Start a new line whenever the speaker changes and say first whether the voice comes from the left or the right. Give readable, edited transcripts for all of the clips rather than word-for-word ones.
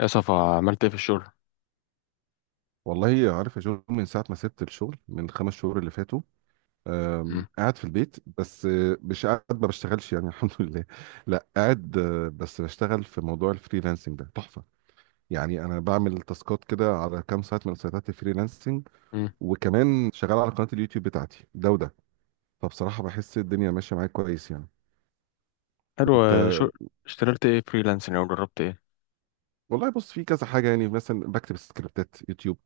left: يا صفا، عملت ايه في الشغل؟
right: والله عارف يا جو، من ساعة ما سبت الشغل من خمس شهور اللي فاتوا. آه،
left: مم.
right: قاعد في البيت. بس آه، مش قاعد ما بشتغلش يعني. الحمد لله. لا قاعد آه، بس بشتغل في موضوع الفريلانسنج ده، تحفة يعني. أنا بعمل تاسكات كده على كام سايت من سايتات الفريلانسنج،
left: مم.
right: وكمان شغال على قناة اليوتيوب بتاعتي، ده وده. فبصراحة بحس الدنيا ماشية معايا كويس يعني.
left: حلو
right: أنت،
left: آه، شو اشتغلت ايه فريلانسنج او جربت ايه؟
right: والله بص في كذا حاجة يعني. مثلا بكتب سكريبتات يوتيوب،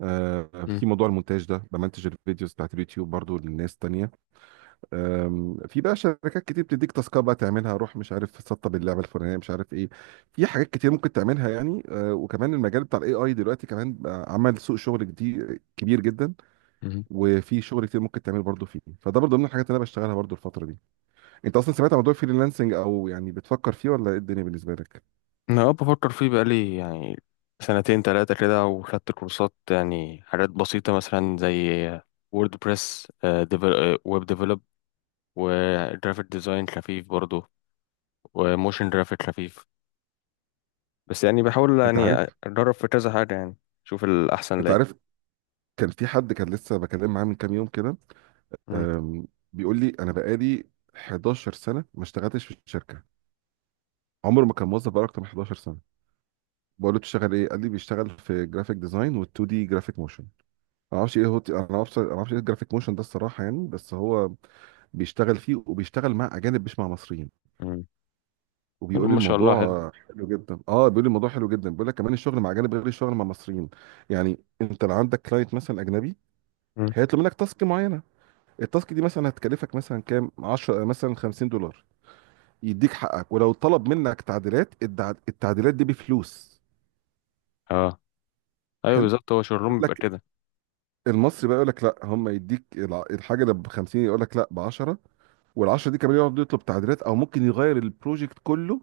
right: آه
left: مم.
right: في موضوع المونتاج ده، بمنتج الفيديوز بتاعت اليوتيوب برضو للناس تانية. في بقى شركات كتير بتديك تاسكات بقى تعملها، روح مش عارف سطب اللعبه الفلانيه، مش عارف ايه. في حاجات كتير ممكن تعملها يعني. وكمان المجال بتاع الاي اي دلوقتي كمان بقى عمل سوق شغل جديد كبير جدا.
left: مم.
right: وفي شغل كتير ممكن تعمل برضه فيه، فده برضه من الحاجات اللي انا بشتغلها برضه الفتره دي. انت اصلا سمعت عن موضوع الفريلانسنج، او يعني بتفكر فيه، ولا ايه الدنيا بالنسبه لك؟
left: انا بفكر فيه بقالي يعني سنتين تلاتة كده، وخدت كورسات يعني حاجات بسيطة مثلا زي ووردبريس، ويب ديفلوب، وجرافيك ديزاين خفيف برضه، وموشن جرافيك خفيف. بس يعني بحاول
right: انت
left: يعني
right: عارف
left: اتدرب في كذا حاجة يعني اشوف الاحسن
right: انت
left: ليا.
right: عارف كان في حد كان لسه بكلم معاه من كام يوم كده.
left: مم.
right: أم، بيقول لي انا بقالي 11 سنه ما اشتغلتش في الشركه. عمره ما كان موظف بقى اكتر من 11 سنه. بقول له بتشتغل ايه؟ قال لي بيشتغل في جرافيك ديزاين وال2 دي جرافيك موشن. انا معرفش، ايه الجرافيك موشن ده الصراحه يعني، بس هو بيشتغل فيه وبيشتغل مع اجانب مش مع مصريين.
left: مم. حلو
right: وبيقول لي
left: ما شاء الله، حلو.
right: الموضوع حلو جدا. اه، بيقول لي الموضوع حلو جدا، بيقول لك كمان الشغل مع اجانب غير الشغل مع مصريين. يعني انت لو عندك كلاينت مثلا اجنبي،
left: مم.
right: هيطلب منك تاسك معينه. التاسك دي مثلا هتكلفك مثلا كام، 10 مثلا، 50 دولار، يديك حقك. ولو طلب منك تعديلات، التعديلات دي بفلوس.
left: اه. ايوه بالظبط، هو شغلهم
right: حلو.
left: بيبقى كده.
right: المصري بقى يقول لك لا، الحاجه اللي ب 50 يقول لك لا ب 10. وال 10 دي كمان يقعد يطلب تعديلات، او ممكن يغير البروجكت كله.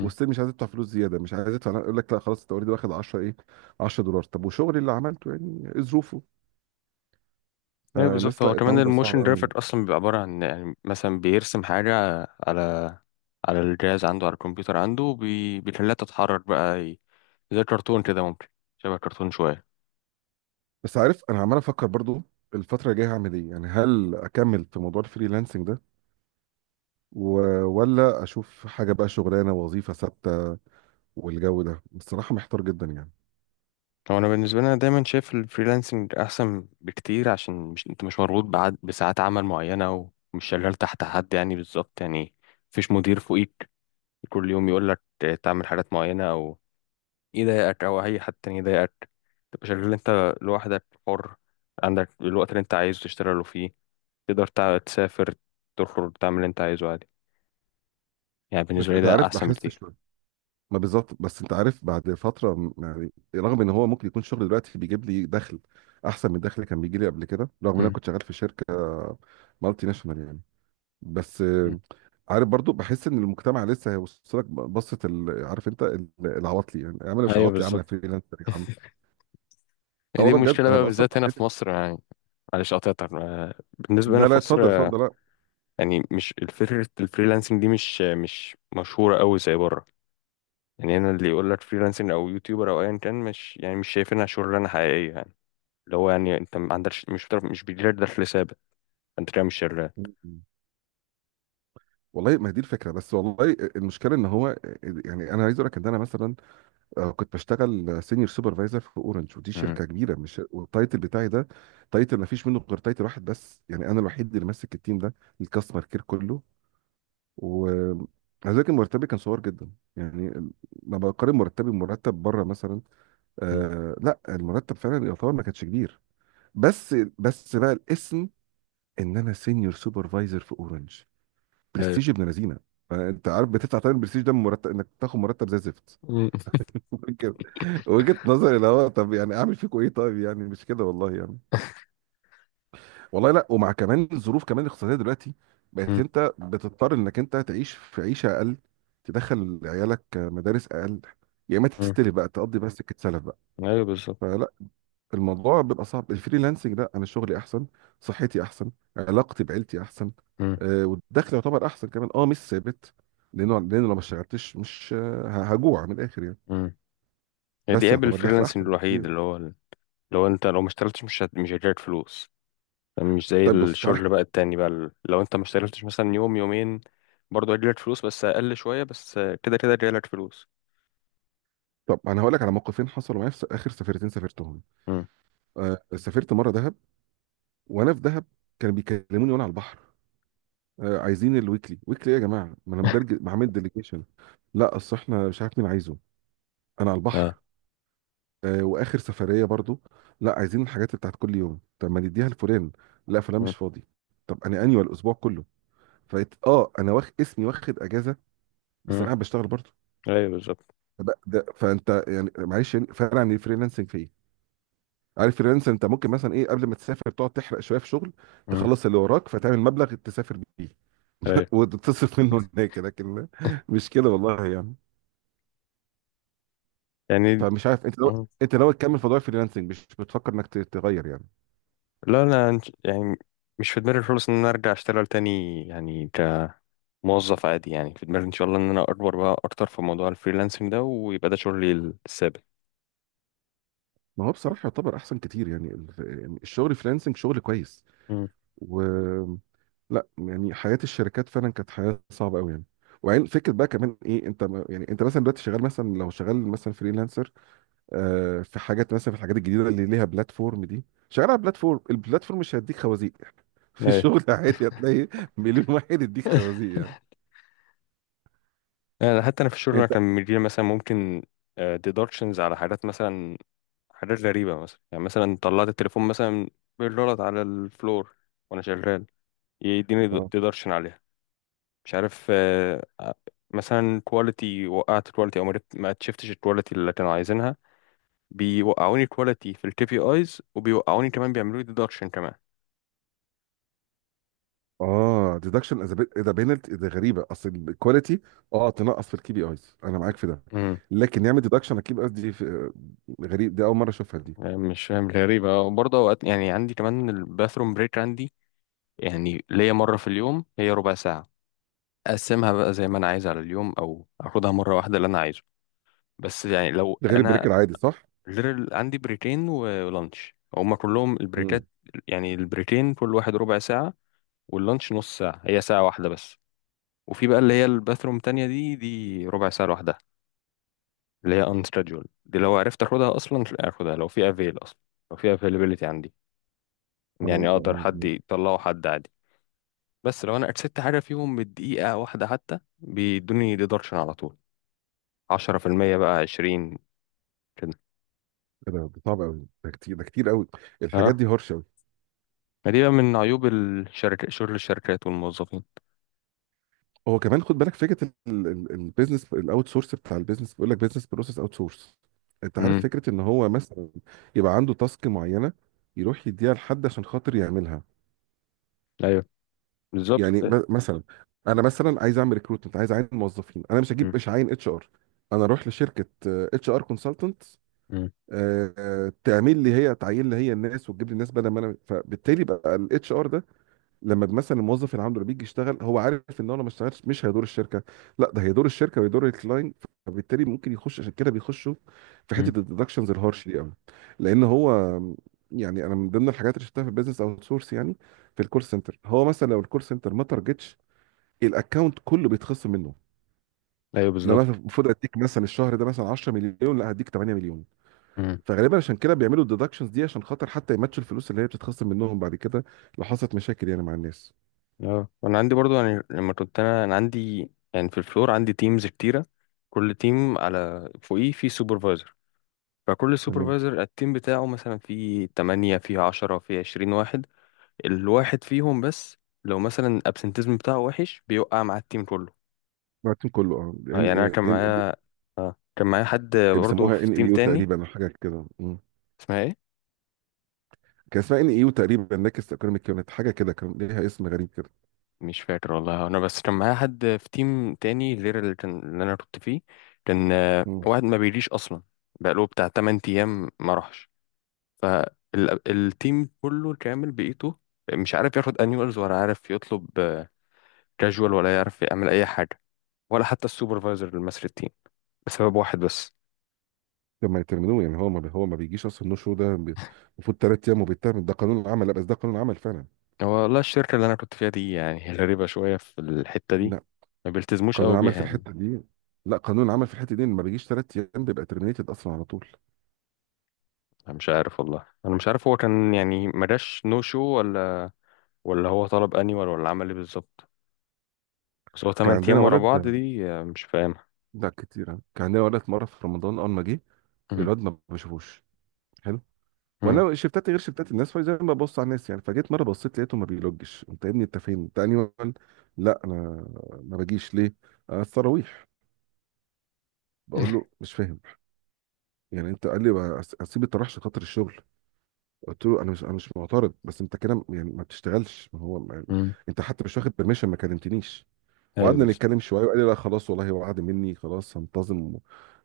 right: وستيل مش عايز يدفع فلوس زياده، مش عايز يدفع، يقول لك لا خلاص انت اوريدي واخد 10، ايه 10 دولار؟ طب وشغلي اللي عملته يعني، ايه ظروفه؟
left: ايوه بالظبط،
right: فالناس،
left: هو
right: لا
left: كمان
right: التعامل بقى صعب
left: الموشن
right: قوي.
left: جرافيك اصلا بيبقى عباره عن يعني مثلا بيرسم حاجه على على الجهاز عنده، على الكمبيوتر عنده، بيخليها تتحرك بقى زي الكرتون كده ممكن، شبه كرتون شويه.
right: بس عارف، انا عمال افكر برضو الفتره الجايه هعمل ايه يعني. هل اكمل في موضوع الفريلانسنج ده و... ولا اشوف حاجه بقى شغلانه وظيفه ثابته؟ والجو ده بصراحه محتار جدا يعني.
left: هو انا بالنسبه لي، انا دايما شايف الفريلانسنج احسن بكتير، عشان مش انت مش مربوط بعد بساعات عمل معينه، ومش شغال تحت حد يعني بالظبط يعني. مفيش مدير فوقيك كل يوم يقول لك تعمل حاجات معينه، يضايقك او اي حد تاني يضايقك. تبقى شغال انت لوحدك حر، عندك الوقت اللي انت عايزه تشتغله فيه، تقدر تسافر، تخرج، تعمل اللي انت عايزه عادي. يعني بالنسبة لي
right: انت
left: ده
right: عارف
left: احسن
right: بحس
left: بكتير.
right: شويه، ما بالظبط، بس انت عارف بعد فتره يعني، رغم ان هو ممكن يكون الشغل دلوقتي بيجيب لي دخل احسن من الدخل اللي كان بيجي لي قبل كده، رغم ان انا
left: مم.
right: كنت شغال في شركه مالتي ناشونال يعني، بس
left: مم.
right: عارف برضو بحس ان المجتمع لسه هيوصلك، عارف انت العواطلي يعني. يا عم انا مش
left: ايوه
right: عواطلي، يا عم انا
left: بالظبط،
right: فريلانسر، يا عم. اه
left: هي دي
right: والله بجد
left: المشكلة
right: انا
left: بقى
right: بقى اصلا
left: بالذات هنا
right: بحس.
left: في مصر يعني. معلش قطعتك آه، بالنسبة هنا
right: لا،
left: في مصر
right: اتفضل
left: آه،
right: اتفضل. لا
left: يعني مش الفكرة الفريلانسنج دي مش مشهورة قوي زي بره. يعني هنا اللي يقول لك فريلانسنج او يوتيوبر او ايا كان مش يعني مش شايفينها شغلانة حقيقية يعني. اللي هو يعني انت ما عندكش مش بتعرف مش بيجيلك دخل ثابت. انت كده مش شرير.
right: والله ما هي دي الفكره، بس والله المشكله ان هو يعني، انا عايز اقول لك ان انا مثلا كنت بشتغل سينيور سوبرفايزر في اورنج، ودي
left: مم.
right: شركه كبيره مش، والتايتل بتاعي ده تايتل ما فيش منه غير تايتل واحد بس يعني، انا الوحيد اللي ماسك التيم ده، الكاستمر كير كله. و كان مرتبي كان صغير جدا يعني. لما بقارن مرتبي بمرتب بره مثلا،
left: مم.
right: آه لا المرتب فعلا يعتبر ما كانش كبير. بس بس بقى الاسم، ان انا سينيور سوبرفايزر في اورنج،
left: ايوه.
right: برستيج ابن لذينه. فانت عارف بتدفع تاني البرستيج ده من مرتب، انك تاخد مرتب زي الزفت.
left: مم.
right: وجهة نظري اللي هو طب يعني اعمل فيكم ايه؟ طيب يعني مش كده والله يعني. والله لا، ومع كمان الظروف كمان الاقتصاديه دلوقتي، بقت
left: مم.
right: انت بتضطر انك انت تعيش في عيشه اقل، تدخل عيالك مدارس اقل، يا اما
left: مم.
right: تستلف بقى تقضي، بس سكه سلف بقى.
left: ايوه بالظبط.
right: فلا، الموضوع بيبقى صعب. الفريلانسنج لا، انا شغلي احسن، صحتي احسن، علاقتي بعيلتي احسن،
left: مم.
right: آه والدخل يعتبر احسن كمان. اه مش ثابت، لانه لو ما اشتغلتش مش هجوع من الاخر يعني،
left: مم. هي دي
right: بس
left: قابل
right: يعتبر دخل
left: الفريلانسنج
right: احسن
left: الوحيد
right: بكتير.
left: اللي هو انت لو ما اشتغلتش مش هتجيلك فلوس. مش زي
right: طيب بص تعالى،
left: الشغل بقى التاني بقى لو انت ما اشتغلتش مثلا يوم يومين برضه هيجيلك فلوس بس اقل شويه، بس كده كده هيجيلك فلوس.
right: طب انا هقول لك على موقفين حصلوا معايا في اخر سفرتين سافرتهم.
left: مم.
right: آه سافرت مره دهب، وانا في دهب كانوا بيكلموني وانا على البحر. آه عايزين الويكلي، ويكلي ايه يا جماعه؟ ما انا مدرج، ما عامل ديليجيشن. لا اصل احنا مش عارف مين عايزه. انا على
left: اه.
right: البحر. آه واخر سفريه برضو، لا عايزين الحاجات بتاعت كل يوم. طب ما نديها لفلان، لا فلان
left: مم.
right: مش فاضي. طب انا اني الاسبوع كله، فقلت اه انا واخد اسمي واخد اجازه، بس انا
left: مم.
right: قاعد بشتغل برضو.
left: ايوه بالظبط.
right: فانت يعني معلش يعني، فرق عن الفريلانسنج في ايه؟ عارف فريلانسر انت ممكن مثلا ايه قبل ما تسافر تقعد تحرق شويه في شغل،
left: مم.
right: تخلص اللي وراك، فتعمل مبلغ تسافر بيه
left: ايوه.
right: وتصرف منه هناك. لكن مش كده والله يعني.
left: يعني
right: فمش عارف انت لو، انت ناوي تكمل في موضوع الفريلانسنج، مش بتفكر انك تغير يعني؟
left: لا انا يعني مش في دماغي خالص ان انا ارجع اشتغل تاني يعني كموظف عادي. يعني في دماغي ان شاء الله ان انا اكبر بقى اكتر في موضوع الفريلانسنج ده ويبقى ده شغلي الثابت.
right: ما هو بصراحه يعتبر احسن كتير يعني. يعني الشغل فريلانسنج شغل كويس.
left: امم،
right: و لا يعني حياه الشركات فعلا كانت حياه صعبه قوي يعني. وعين فكره بقى كمان ايه، انت يعني انت مثلا دلوقتي شغال مثلا، لو شغال مثلا فريلانسر، في حاجات مثلا في الحاجات الجديده اللي ليها بلاتفورم دي، شغال على بلاتفورم، البلاتفورم مش هيديك خوازيق. في
left: ايوه.
right: الشغل عادي هتلاقي مليون واحد يديك خوازيق يعني.
left: يعني حتى انا في الشغل، انا
right: انت.
left: كان مديري مثلا ممكن ديدكشنز على حاجات مثلا حاجات غريبه مثلا يعني مثلا طلعت التليفون مثلا بالغلط على الفلور وانا شغال، يديني
right: اه
left: ديدكشن عليها. مش عارف مثلا كواليتي، وقعت كواليتي او ما شفتش الكواليتي اللي كانوا عايزينها، بيوقعوني كواليتي في الكي بي ايز وبيوقعوني كمان بيعملوا لي ديدكشن كمان.
right: اه ديدكشن از ايه ده؟ بينالتي ده غريبه. اصل الكواليتي اه تنقص في الكي بي ايز، انا معاك في ده،
left: امم.
right: لكن يعمل ديدكشن على الكي بي ايز دي غريب دي، اول مره اشوفها دي.
left: مش فاهم غريبة آه، وبرضه أوقات يعني عندي كمان الباثروم بريك عندي. يعني ليا مرة في اليوم، هي ربع ساعة، أقسمها بقى زي ما أنا عايز على اليوم أو أخدها مرة واحدة اللي أنا عايزه. بس يعني لو
right: ده غير البريك
left: أنا
right: العادي صح؟
left: literal عندي بريكين ولانش هما كلهم
right: امم.
left: البريكات. يعني البريكين كل واحد ربع ساعة، واللانش نص ساعة، هي ساعة واحدة بس. وفي بقى اللي هي الباثروم تانية دي ربع ساعة لوحدها، اللي هي ان scheduled دي لو عرفت اخدها اصلا اخدها لو في افيل اصلا لو في availability عندي.
right: اه
left: يعني اقدر
right: اه
left: حد
right: آه.
left: يطلعه حد عادي. بس لو انا ارسلت حاجه فيهم بالدقيقه واحده حتى بيدوني ديدكشن على طول 10%، بقى 20 كده.
right: ده ده صعب قوي، ده كتير، ده كتير قوي. الحاجات
left: ها.
right: دي هرشه.
left: ما دي بقى من عيوب الشركة، شغل الشركات والموظفين.
right: هو كمان خد بالك فكره البيزنس الاوت سورس، بتاع البيزنس بيقول لك بيزنس بروسيس اوت سورس، انت عارف
left: امم.
right: فكره ان هو مثلا يبقى عنده تاسك معينه، يروح يديها لحد عشان خاطر يعملها.
left: ايوه بالظبط.
right: يعني مثلا انا مثلا عايز اعمل ريكروتمنت، عايز اعين موظفين، انا مش
left: امم.
right: هجيب مش عين اتش ار، انا اروح لشركه اتش ار كونسلتنت،
left: امم.
right: تعمل لي هي، تعين لي هي الناس، وتجيب لي الناس بدل ما انا. فبالتالي بقى الاتش ار لما مثلا الموظف اللي عنده اللي بيجي يشتغل، هو عارف ان هو لو ما اشتغلش مش هيدور الشركه، لا ده هيدور الشركه ويدور الكلاينت. فبالتالي ممكن يخش عشان كده، بيخشوا في
left: أمم.
right: حته الديدكشنز الهارش دي قوي. لان هو يعني انا من ضمن الحاجات اللي شفتها في البيزنس اوت سورس يعني، في الكول سنتر هو مثلا لو الكول سنتر ما تارجتش، الاكونت كله بيتخصم منه.
left: ايوه
right: ان انا
left: بالظبط.
right: مثلا المفروض اديك مثلا الشهر ده مثلا 10 مليون، لا هديك 8 مليون.
left: امم.
right: فغالبا عشان كده بيعملوا الديدكشنز دي عشان خاطر حتى يماتشوا الفلوس اللي هي بتتخصم منهم بعد كده، لو حصلت مشاكل يعني مع الناس.
left: اه انا عندي برضو يعني لما كنت انا عندي يعني في الفلور، عندي تيمز كتيره، كل تيم على فوقيه في سوبرفايزر. فكل
right: تمام.
left: سوبرفايزر التيم بتاعه مثلا فيه 8، فيه 10، فيه 20 واحد. الواحد فيهم بس لو مثلا الابسنتيزم بتاعه وحش، بيوقع مع التيم كله.
right: مارتن كله. اه،
left: يعني انا
right: ان
left: كان
right: ان
left: معايا كان معايا حد برضه
right: بيسموها
left: في
right: ان
left: تيم
right: ايو
left: تاني.
right: تقريبا او حاجه كده. مم.
left: اسمها ايه؟
right: كان اسمها ان ايو تقريبا، نكست ايكونوميك يونت حاجه كده، كان ليها اسم غريب كده.
left: مش فاكر والله، انا بس كان معايا حد في تيم تاني غير اللي انا كنت فيه. كان
right: مم.
left: واحد ما بيجيش اصلا بقاله بتاع 8 ايام ما راحش. فالتيم كله كامل بقيته مش عارف ياخد انيوالز، ولا عارف يطلب كاجوال، ولا يعرف يعمل اي حاجه، ولا حتى السوبرفايزر المصري التيم، بسبب واحد بس.
right: لما يترمنوه يعني، هو ما بي- هو ما بيجيش اصلا النو شو ده المفروض ثلاث ايام وبيترمن، ده قانون العمل. لا بس ده قانون العمل فعلا.
left: هو والله الشركه اللي انا كنت فيها دي يعني هي غريبه شويه في الحته دي،
right: لا
left: ما بيلتزموش
right: قانون
left: قوي
right: العمل
left: بيها
right: في
left: يعني.
right: الحته دي، لا قانون العمل في الحته دي إن ما بيجيش ثلاث ايام بيبقى ترمينيتد اصلا على طول.
left: انا مش عارف والله، انا مش عارف هو كان يعني ما جاش نو شو، ولا هو طلب انيوال، ولا عمل ايه بالظبط. بس هو
right: كان
left: 8
right: عندنا
left: ايام ورا
right: ولد،
left: بعض دي مش فاهمها.
right: لا كتير آه. كان عندنا ولد مره في رمضان اول ما جه،
left: مم.
right: الواد ما بشوفوش. حلو.
left: مم.
right: وانا شفتات غير شفتات الناس، فزي ما ببص على الناس يعني، فجيت مره بصيت لقيته، ما بيلوجش. انت يا ابني، انت فين؟ انت انهي وان؟ لا انا ما باجيش ليه التراويح. بقول له مش فاهم يعني انت. قال لي بقى اسيب التراويح عشان خاطر الشغل؟ قلت له انا مش، انا مش معترض، بس انت كده يعني ما بتشتغلش. ما هو ما يعني،
left: مم.
right: انت حتى مش واخد برميشن، ما كلمتنيش.
left: ايوه
right: وقعدنا
left: بس.
right: نتكلم شويه، وقال لي لا خلاص والله هو، وعد مني خلاص هنتظم.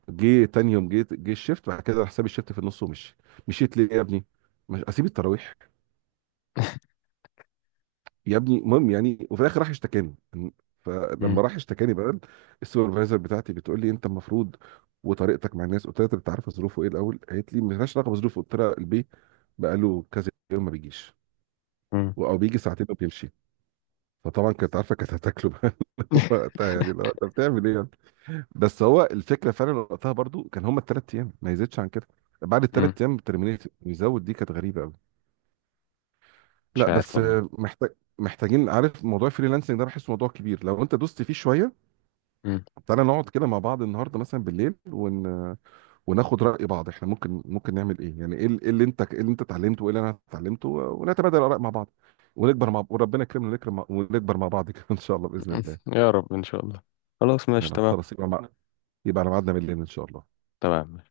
right: جه تاني يوم جه الشيفت، بعد كده راح ساب الشيفت في النص ومشي. مشيت ليه يا ابني؟ مش اسيب التراويح يا ابني. المهم يعني، وفي الاخر راح اشتكاني.
left: مم.
right: فلما راح اشتكاني بقى السوبرفايزر بتاعتي بتقول لي انت المفروض وطريقتك مع الناس. قلت لها طب انت عارفه ظروفه ايه الاول؟ قالت لي ملهاش علاقه بظروفه. قلت لها البيه بقى له كذا يوم ما بيجيش،
left: مم.
right: او بيجي ساعتين وبيمشي. فطبعا كانت عارفه، كانت هتاكله بقى وقتها يعني لا، انت بتعمل ايه يعني. بس هو الفكره فعلا وقتها برضو كان هما الثلاث ايام ما يزيدش عن كده، بعد الثلاث
left: مم.
right: ايام ترمينيت ويزود، دي كانت غريبه قوي.
left: مش
right: لا
left: عارف
right: بس
left: والله.
right: محتاج محتاجين عارف، موضوع الفريلانسنج ده بحس موضوع كبير لو انت دوست فيه شويه.
left: مم.
right: تعالى نقعد كده مع بعض النهارده مثلا بالليل وناخد راي بعض، احنا ممكن نعمل ايه يعني. ايه إيه اللي انت، ايه اللي انت اتعلمته وايه اللي انا اتعلمته، ونتبادل الاراء مع بعض، ونكبر مع، وربنا يكرمنا ونكرم ونكبر مع بعض كده. ان شاء الله باذن الله.
left: يا رب ان شاء الله. خلاص ماشي
right: يلا
left: تمام.
right: خلاص يبقى يبقى على ميعادنا بالليل ان شاء الله.
left: تمام.